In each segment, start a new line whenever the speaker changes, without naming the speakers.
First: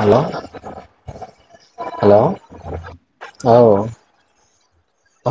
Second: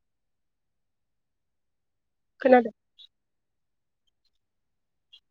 हेल' hello
खोनादों
औ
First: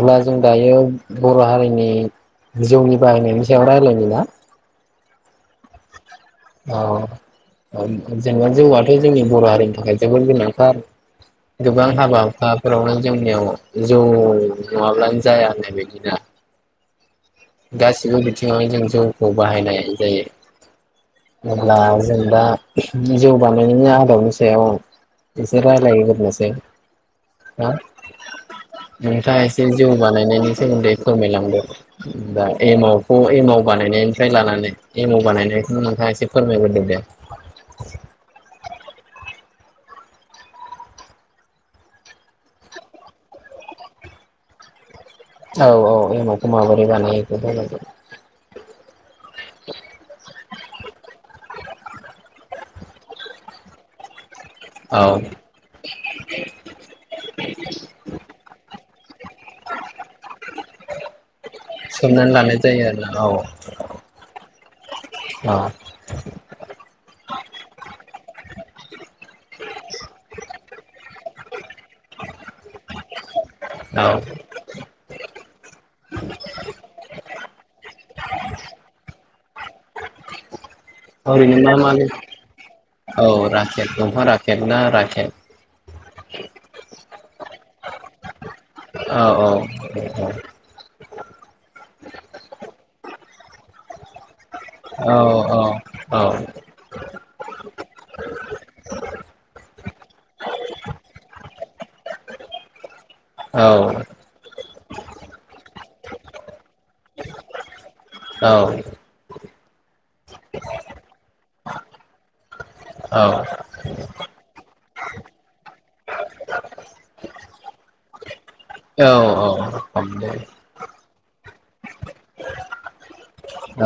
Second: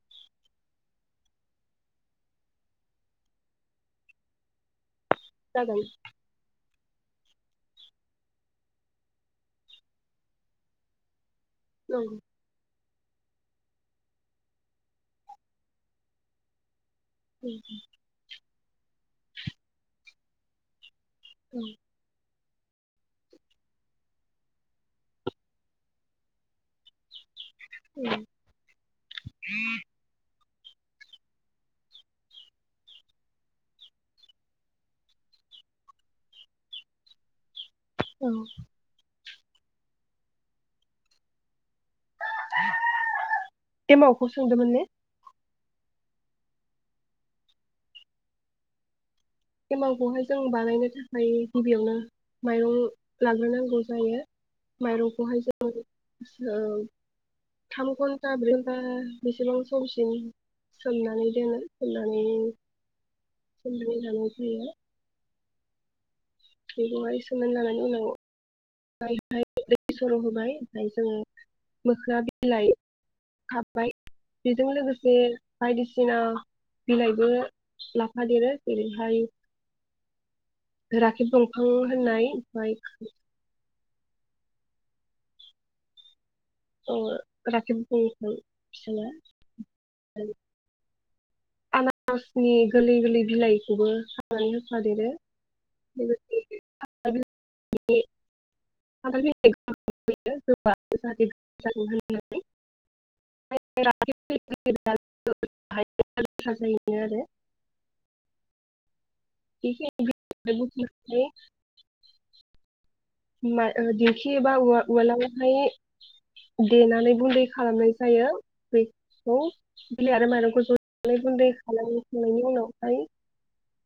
अब्ला जों दायो बर' हारिनि जौनि बाहायनायनि सायाव रायज्लायनि ना
जागोन
अ जोंना जौआथ' जोंनि बर' हारिनि थाखाय जोबोद गोनांथार गोबां
नंगौ
हाबा हुखाफोरावनो जोंनियाव जौ नङाब्लानो जाया होननायबायदिना गासिबो बिथिङाव जों जौखौ बाहायनाय जायो। अब्ला जों दा जौ बानायनायनि आदबनि सायाव एसे रायलाय ग्रोनोसै हो नोंथाङा एसे जौ बानायनायनि सोमोन्दै फोरमायलांदो दा एमाव खौ एमाव बानायनायनिफ्राय लानानै एमाव बानायनायखौनो नोंथाङा एसे फोरमायग्रोदों दे
औ एमावखौ सोंदोंमोन ने?
औ औ एमावखौ माबोरै बानायो बेखौ फोरमायदो
एमावखौहाय जों बानायनो थाखाय गिबियावनो माइरं लाग्रोनांगौ जायो
औ
माइरंखौहाय जोङो थाम घन्टा ब्रै ओ बेसेबां समसिम सोमनानै दोनो
सोमनानै लानाय जायो आरोना औ
होयो
ओ
बेखौहाय सोमनानै लानायनि उनाव ओमफ्राय दै सर' होबाय ओमफाय जोङो मोखना बिलाइ हाबबाय
औ
बेजों लोगोसे बायदिसिना बिलायबो लाफादेरो जेरैहाय खेब
ओरैनो
दंफां
मा मा
होननाय ओमफाय
औ राखेब दंफां राखेब ना राखें।
औ राखेब बुं नोंथां।
औ औ
आनारसनि गोलै-गोलै बिलायखौबो खा नानै होफादेरो
औ औ
लोगोसेनो [unintelligible] [inaudible] [unintelligible]
औ
[unintelligible] आरो
औ।
[unintelligible]
औ
मा ओ दि खि एबा उवा-उवालालायि देनानै गुन्दै खालामनाय जायो। बै खौ बिलाय आरो मायरंख अज गुन्दै खालामखांनायनि उनावहाय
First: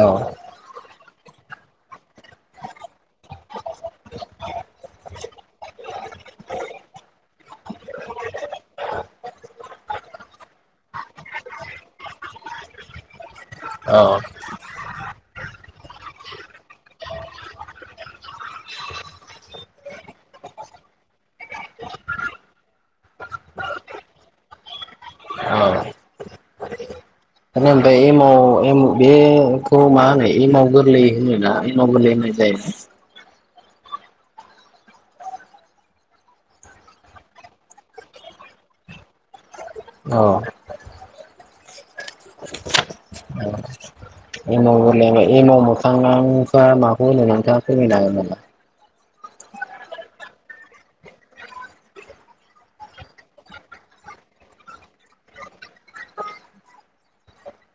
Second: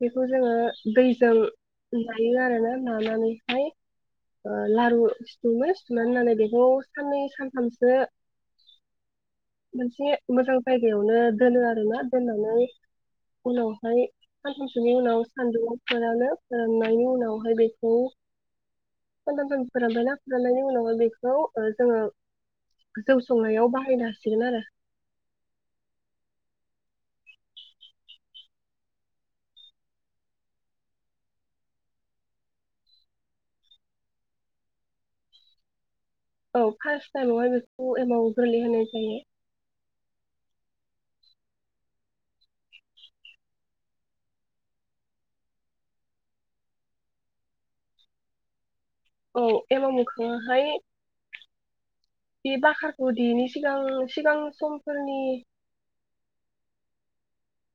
बेखौ जोङो दैजों नायो आरोना नानानैहाय। ओ लारु सिथुमो सिथुनानै होननानै बेखौ साननै सानथामसो। मोनसे मोजां जायगायावनो दोनो आरोना दोननानै।
औ
उनावहाय सानथामसोनि उनाव सान्दुं फोरानो फोराननायनि उनावहाय बेखौ। सानथाम सानब्रै फोरानबायना फोराननायनि उनावहा बेखौ ओ जोङो जौ संनायाव बाहायनो हासिगोन आरो।
औ [unintelligible] एमाव एम बे खौ मा होनो एमव गोरलै होनो ना एमव गोरलै होननाय जायो।
औ फास्थ टायमावहाय बेखौ एमाव गोरलै होनाय जायो।
अ। एमाव गोरलै एबा एमाव मोखांआंफा माखौ होनो नोंथाङा फोरमायनो हागोन नामा।
औ एमाव मोखाङाहाय। बे बाखारखौ देयिनि सिगां सिगां समफोरनि।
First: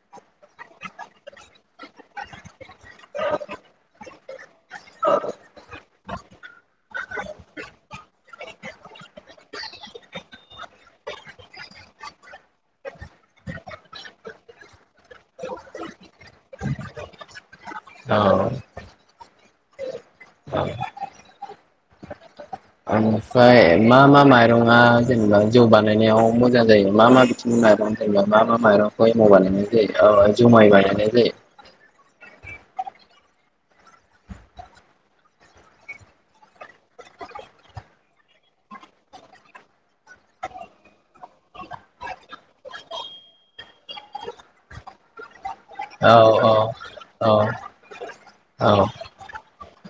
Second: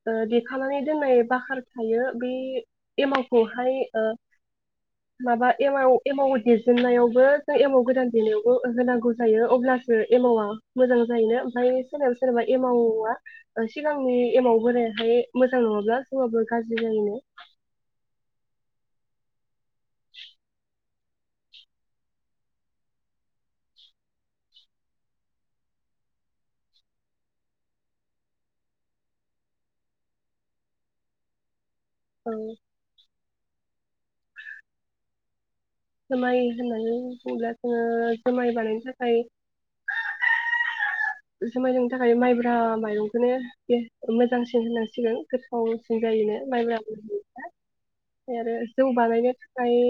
ओ देखानानै दोननाय बाखार थायो बे एमावखौहाय ओ माबा एमाव एमाव देजेननायावबो जों एमाव गोदान देनायावबो होनांगौ जायो अब्लासो एमावा मोजां जायोनो ओमफाय सोरनाबा सोरनाबा एमावआ ओ सिगांनि एमाव। बोरायाहाय मोजां नङाब्ला जौआबो गाज्रि जायोनो। [inaudible]
ओमफाय मा मा माइरङा जेनेबा जौ बानायनायाव मोजां जायो मा मा बिथिंनि माइरं जेनेबा मा मा माइरंखौ एम' बानायनाय जायो जुमाय बानायनाय जायो
औ। जोमाय होननानै बुङोब्ला जोङो जोमाय बानायनो थाखाय जुमाय लोंनो थाखाय माइब्रा माइरंखोनो बे मोजांसिन होननां सिगोन गोथावसिन
औ
जायोनो
औ
माइब्रा [unintelligible]
औ
ओमफाय आरो जौ बानायनो थाखाय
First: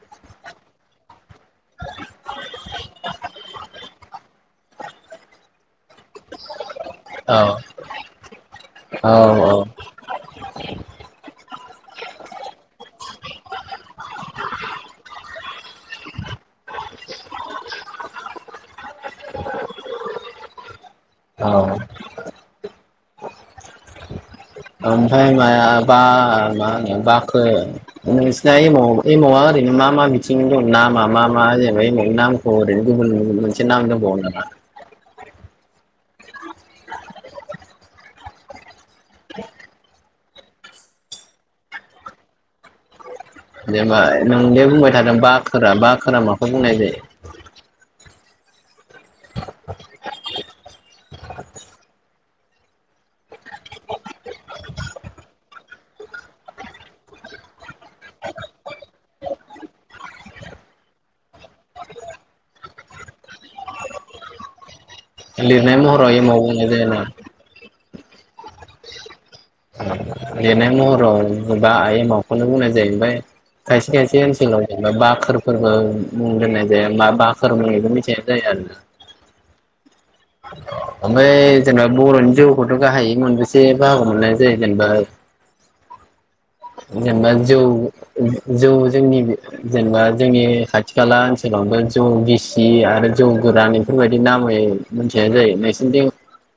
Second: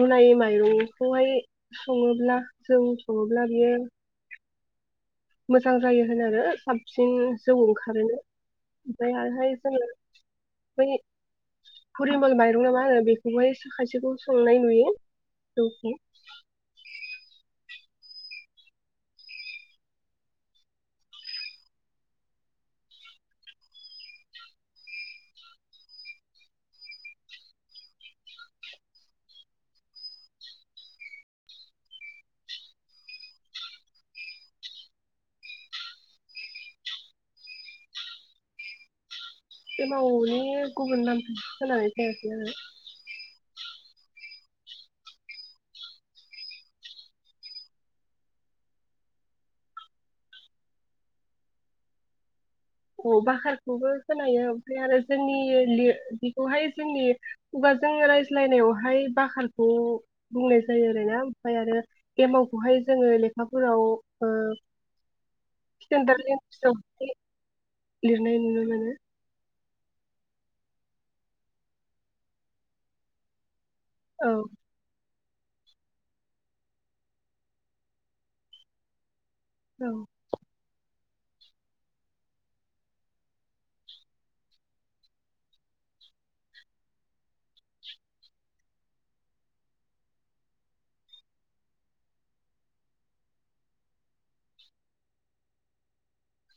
रुनाय माइरंखौहाय सङोब्ला जौ सङोब्ला बियो। मोजां जायो होन आरो साबसिन जौ ओंखारोनो
औ
ओमफ्राय
औ
आरोहाय जोङो बै फुरिमल माइरं नामा होनो बेखौहाय खायसेखौ संनाय नुयो जौखौ।
औ है माया बा मा होनो बाखो नोंसिना एमाव एमावा ओरैनो मा मा बिथिं दं नामा मा मा जेनबा एमावनि नामखौ ओरैनो गुबुन गुबुन मोनसे नाम दंबावो नामा।
एमावनि गुबुन नाम खोनानै जायासै आङो
नोंदे बुंबाय थादों बाखोरा बाखोरा माखौ बुंनाय जायो।
अ' बाखारखौबो खोनायो ओमफ्राय आरो जोंनि लि बिखौहाय जोंनि खुगाजों रायज्लायनायावहाय बाखारखौ बुंनाय जायो ओरायना ओमफाय आरो एमावखौहाय जोङो लेखाफोराव ओ
लिरनाय महराव समाव होननाय जाया ना
लिरनाय नुनो मोनो
लिरनाय महराव बा एमावखौनो बुंनाय जाहैबाय खायसे खायसे
औ
ओनसोलाव जेनबा बाखोर फोरबो मुं दोननाय जाया मा बाखोर मुं बेखौ मिथिनाय जायो आरो
औ
ओमफ्राय जेनेबा बर'नि जौखौथ' गाहायै मोनबेसे बाहागो मोननाय जायो जेनेबा जेनेबा जौ जौ जोंनि जेनेबा जोंनि खाथि खाला ओनसोलावनो जौ गिसि आरो जौ गोरान बेफोरबायदि नामै मिथिनाय जायो नोंसोरनि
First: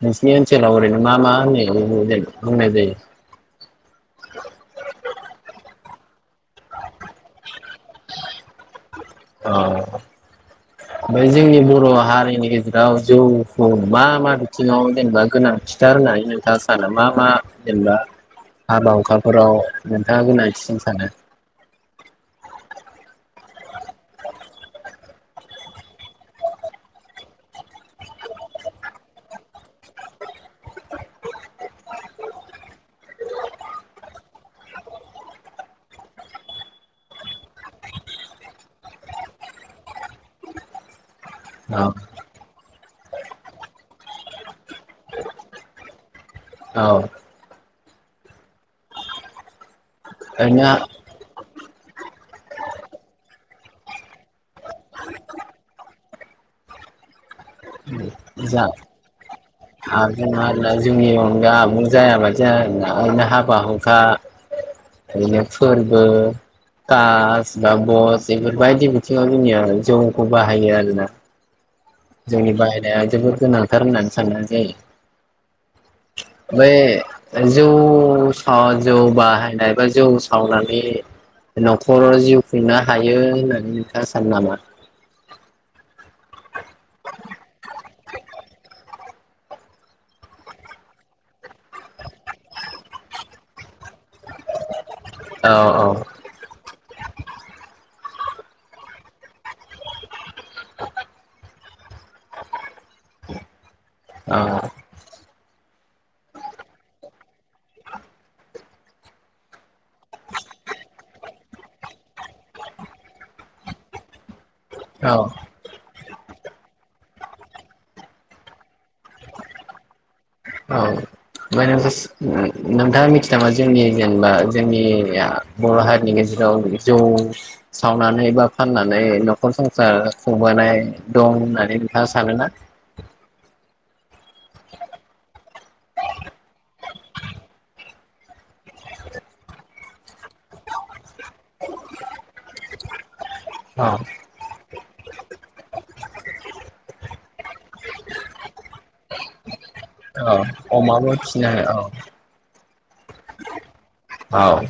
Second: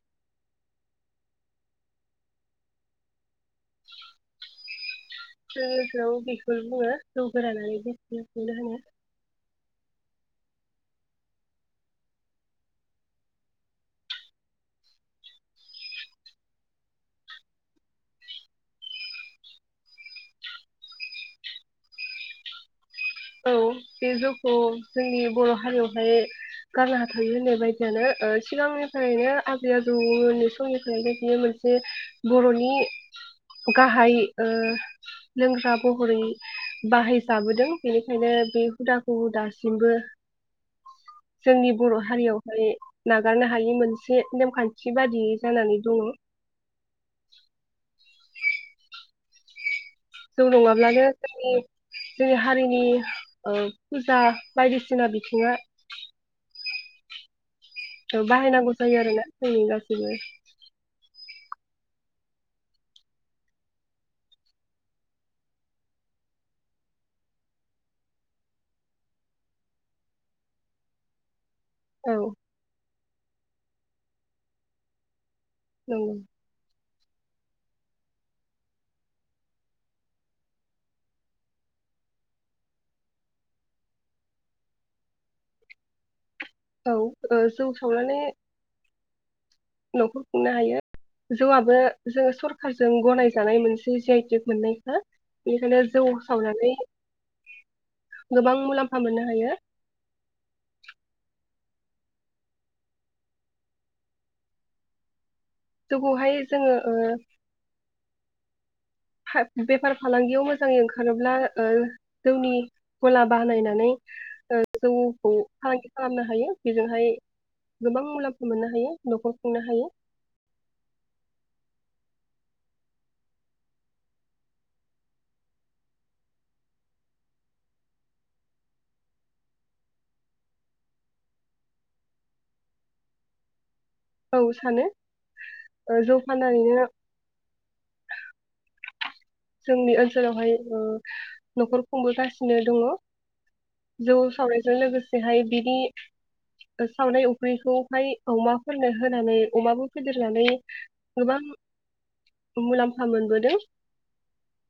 नोंसिरनि ओनसोलाव ओरैनो मा मा होननाय बुंनाय जायो
जोंनिखौ बेखौनो बुङो जौ गोरानानै गिसिबो बिखौनो होनो
अ ओमफ्राय जोंनि बर' हारिनि गेजेराव जौखौ मा मा बिथिङाव जेनेबा गोनांथिथार होननानै नोंथाङा सानो मा मा जेनेबा हाबा हुखाफोराव नोंथाङा गोनांथिसिन सानो
औ बे जौखौ जोंनि बर' हारियावहाय गारनो हाखायै होननाय बायदियानो सिगांनिफ्रायनो आजै आजौै समनिफ्रायनो बियो मोनसे बर'नि गाहाय लोंग्रा महरै बाहायजाबोदों बेनिखायनो बे हुदाखौ दासिमबो जोंनि
औ
बर' हारियावहाय नागारनो हायि मोनसे नेमखान्थि बादियै जानानै दङ
औ
जौ
ओरैनो
नङाब्लानो जोंनि जोंनि हारिनि ओ फुजा ओ बायदिसिना बिथिङा
जा
बाहायनांगौ जायो आरोना जोंनि गासैबो
हागोन आरोना जोंनि आबुं अनगा जायाबायदि जाया बादि जायो आरोना ओरैनो हाबाहुखा ओरैनो फोरबो कास बा बस बेफोर बायदि बिथिङाव जोंनिया जौखौ बाहायो आरोना
औ
जौनि बाहेरा जोबोद गोनांथार होननानै साननाय जायो
औ
बै जौ सा जौ बाहायनाय बा जौ सावनानै न'खराव जिउ खुंनो हायो होननानै नोंथाङा सानो नामा
औ जौ सावनानै न'खर खुंनो हायो जौआबो जों सरखारजों गनायजानाय मोनसे जिआइटिक मोननायखा
औ
बेनिखायनो
औ
जौ सावनानै गोबां मुलाम्फा मोननो हायो
औ
जौखौहाय जोङो ओ बेफार फालांगियाव मोजाङै ओंखारोब्ला ओ जौनि गला बानायनानै
औ
जौखौ फालांगि खालामनो हायो बेजोंहाय गोबां मुलाम्फा मोननो हायो न'खर खुंनो हायो।
औ ओमफ्राय नों नोंथाङा मिथियो नामा जोंनि जेनेबा जोंनि बर' हारिनि गेजेराव जौ सावनानै बा फाननानै न'खर संसार खुंबोनाय दं होननानै नोंथाङा सानोना?
औ सानो जौ फानानैनो जोंनि ओनसोलावहाय ओ न'खर खुंबोगासिनो दङ जौ सावनायजों लोगोसेहाय बिनि सावनाय उख्रिखौहाय अमाफोरनो होनानै अमाबो फेदेर
अमाबो फिसिनो औ
मुलाम्फा मोनबोदों।
औ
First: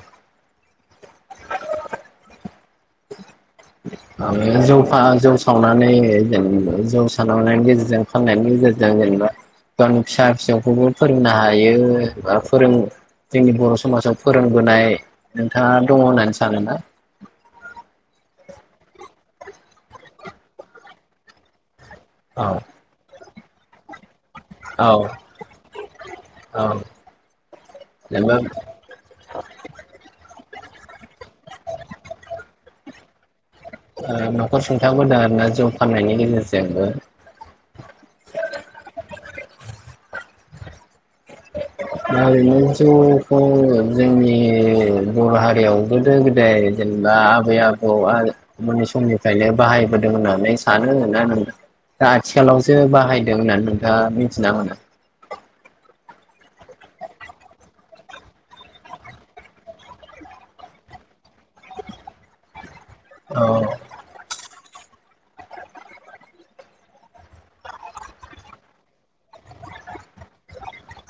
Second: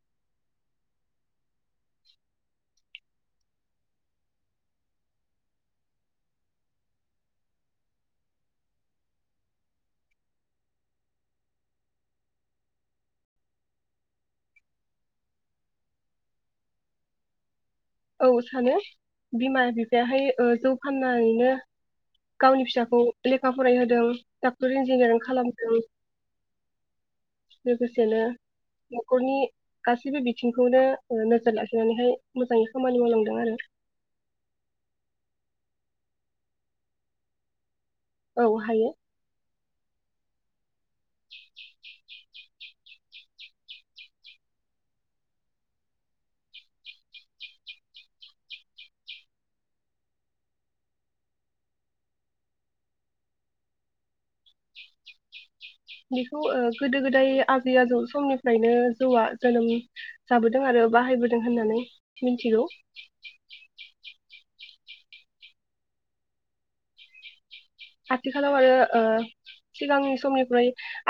ओ जौ फा जौ सावनानै जेनेबा जौ सावनायनि गेजेरजों फाननायनि गेजेरजों जेनेबा गावनि फिसा फिसौखौबो फोरोंनो हायो बा फोरों जोंनि बर' समाजाव फोरोंबोनाय नोंथाङा दङ होननानै सानोना?
औ सानो बिमा बिफायाहाय जौ ओ फाननानैनो गावनि फिसाखौ लेखा फरायहोदों डाक्टर
औ
इन्जिनियारिं खालामदों।
औ
लोगोसेनो
जेनेबा
न'खरनि गासैबो बिथिंखौनो नोजोर लाखिनानैहाय मोजाङै खामानि मावलांदों आरो।
ओ न'खर सुंथाबोदों आरोना जौ फाननायनि गेजेरजोंबो।
औ हायो [inaudible]
थारैनो जौखौ जोंनि बर' हारियाव गोदो-गोदाय जेनेबा आबै-आबौ आबौमोननि समनिफ्रायनो बाहायबोदों होननानै सानो होनो नों दा आथिखालावसो बाहायदों होननानै नोंथाङा मिथिना मोनो?
बेखौ ओ गोदो गोदाय आजै आजौ समनिफ्रायनो जौआ जोनोम जाबोदों आरो बाहायबोदों होननानै मिथिगौ।
औ
आथिखालाव आरो ओ सिगांनि समनिख्रु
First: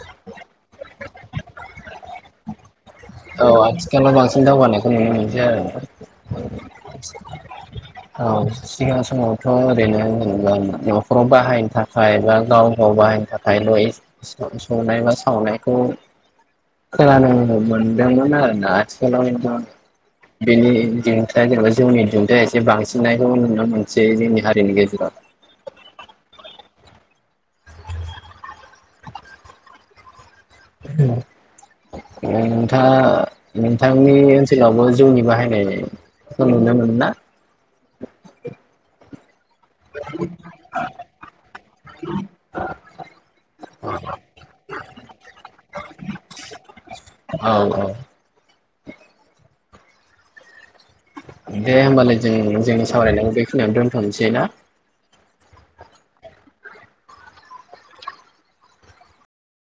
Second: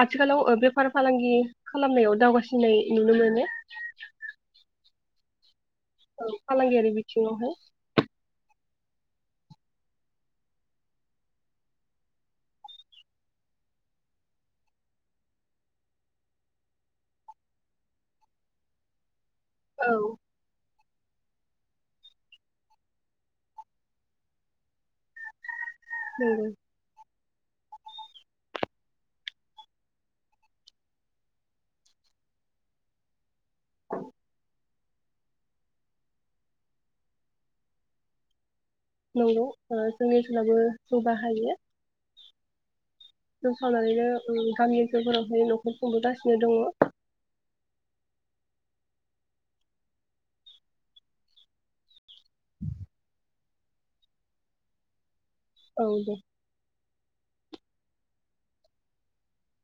आथिखालाव बेफार फालांगि खालामनायाव दावगासिननाय नुनो मोनो।
औ आथिखालाव बांसिन दावगानायखौ नुनो मोनसै आरो।
औ फालांगियारि बिथिङावहाय
औ सिगां समावथ' ओरैनो जेनेबा न'खराव बाहायनो थाखाय बा गाव गाव बाहायनो थाखायल' संनाय बा सावनायखौ खोनानो मोनदोंमोन आरो ना आथिखालाव
औ
[unintelligible] जे बांसिननायखौ नुनो मोनसे जोंनि हारिनि गेजेराव
नोंगौ
नोंथाङा नोंथांनि ओनसोलावबो जौनि बाहायनायखौ नुनो मोनो ना?
नंगौ जोंनि ओनसोलाबो जौ बाहायो जों सावनानैनो गामि ओनसोलफोरावहाय न'खर खुंबोगासिनो दङ।
औ औ दे होनबालाय। जों जोंनि सावरायनायखौ बे खिनियाव दोनथ'नोसै ना?
औ दे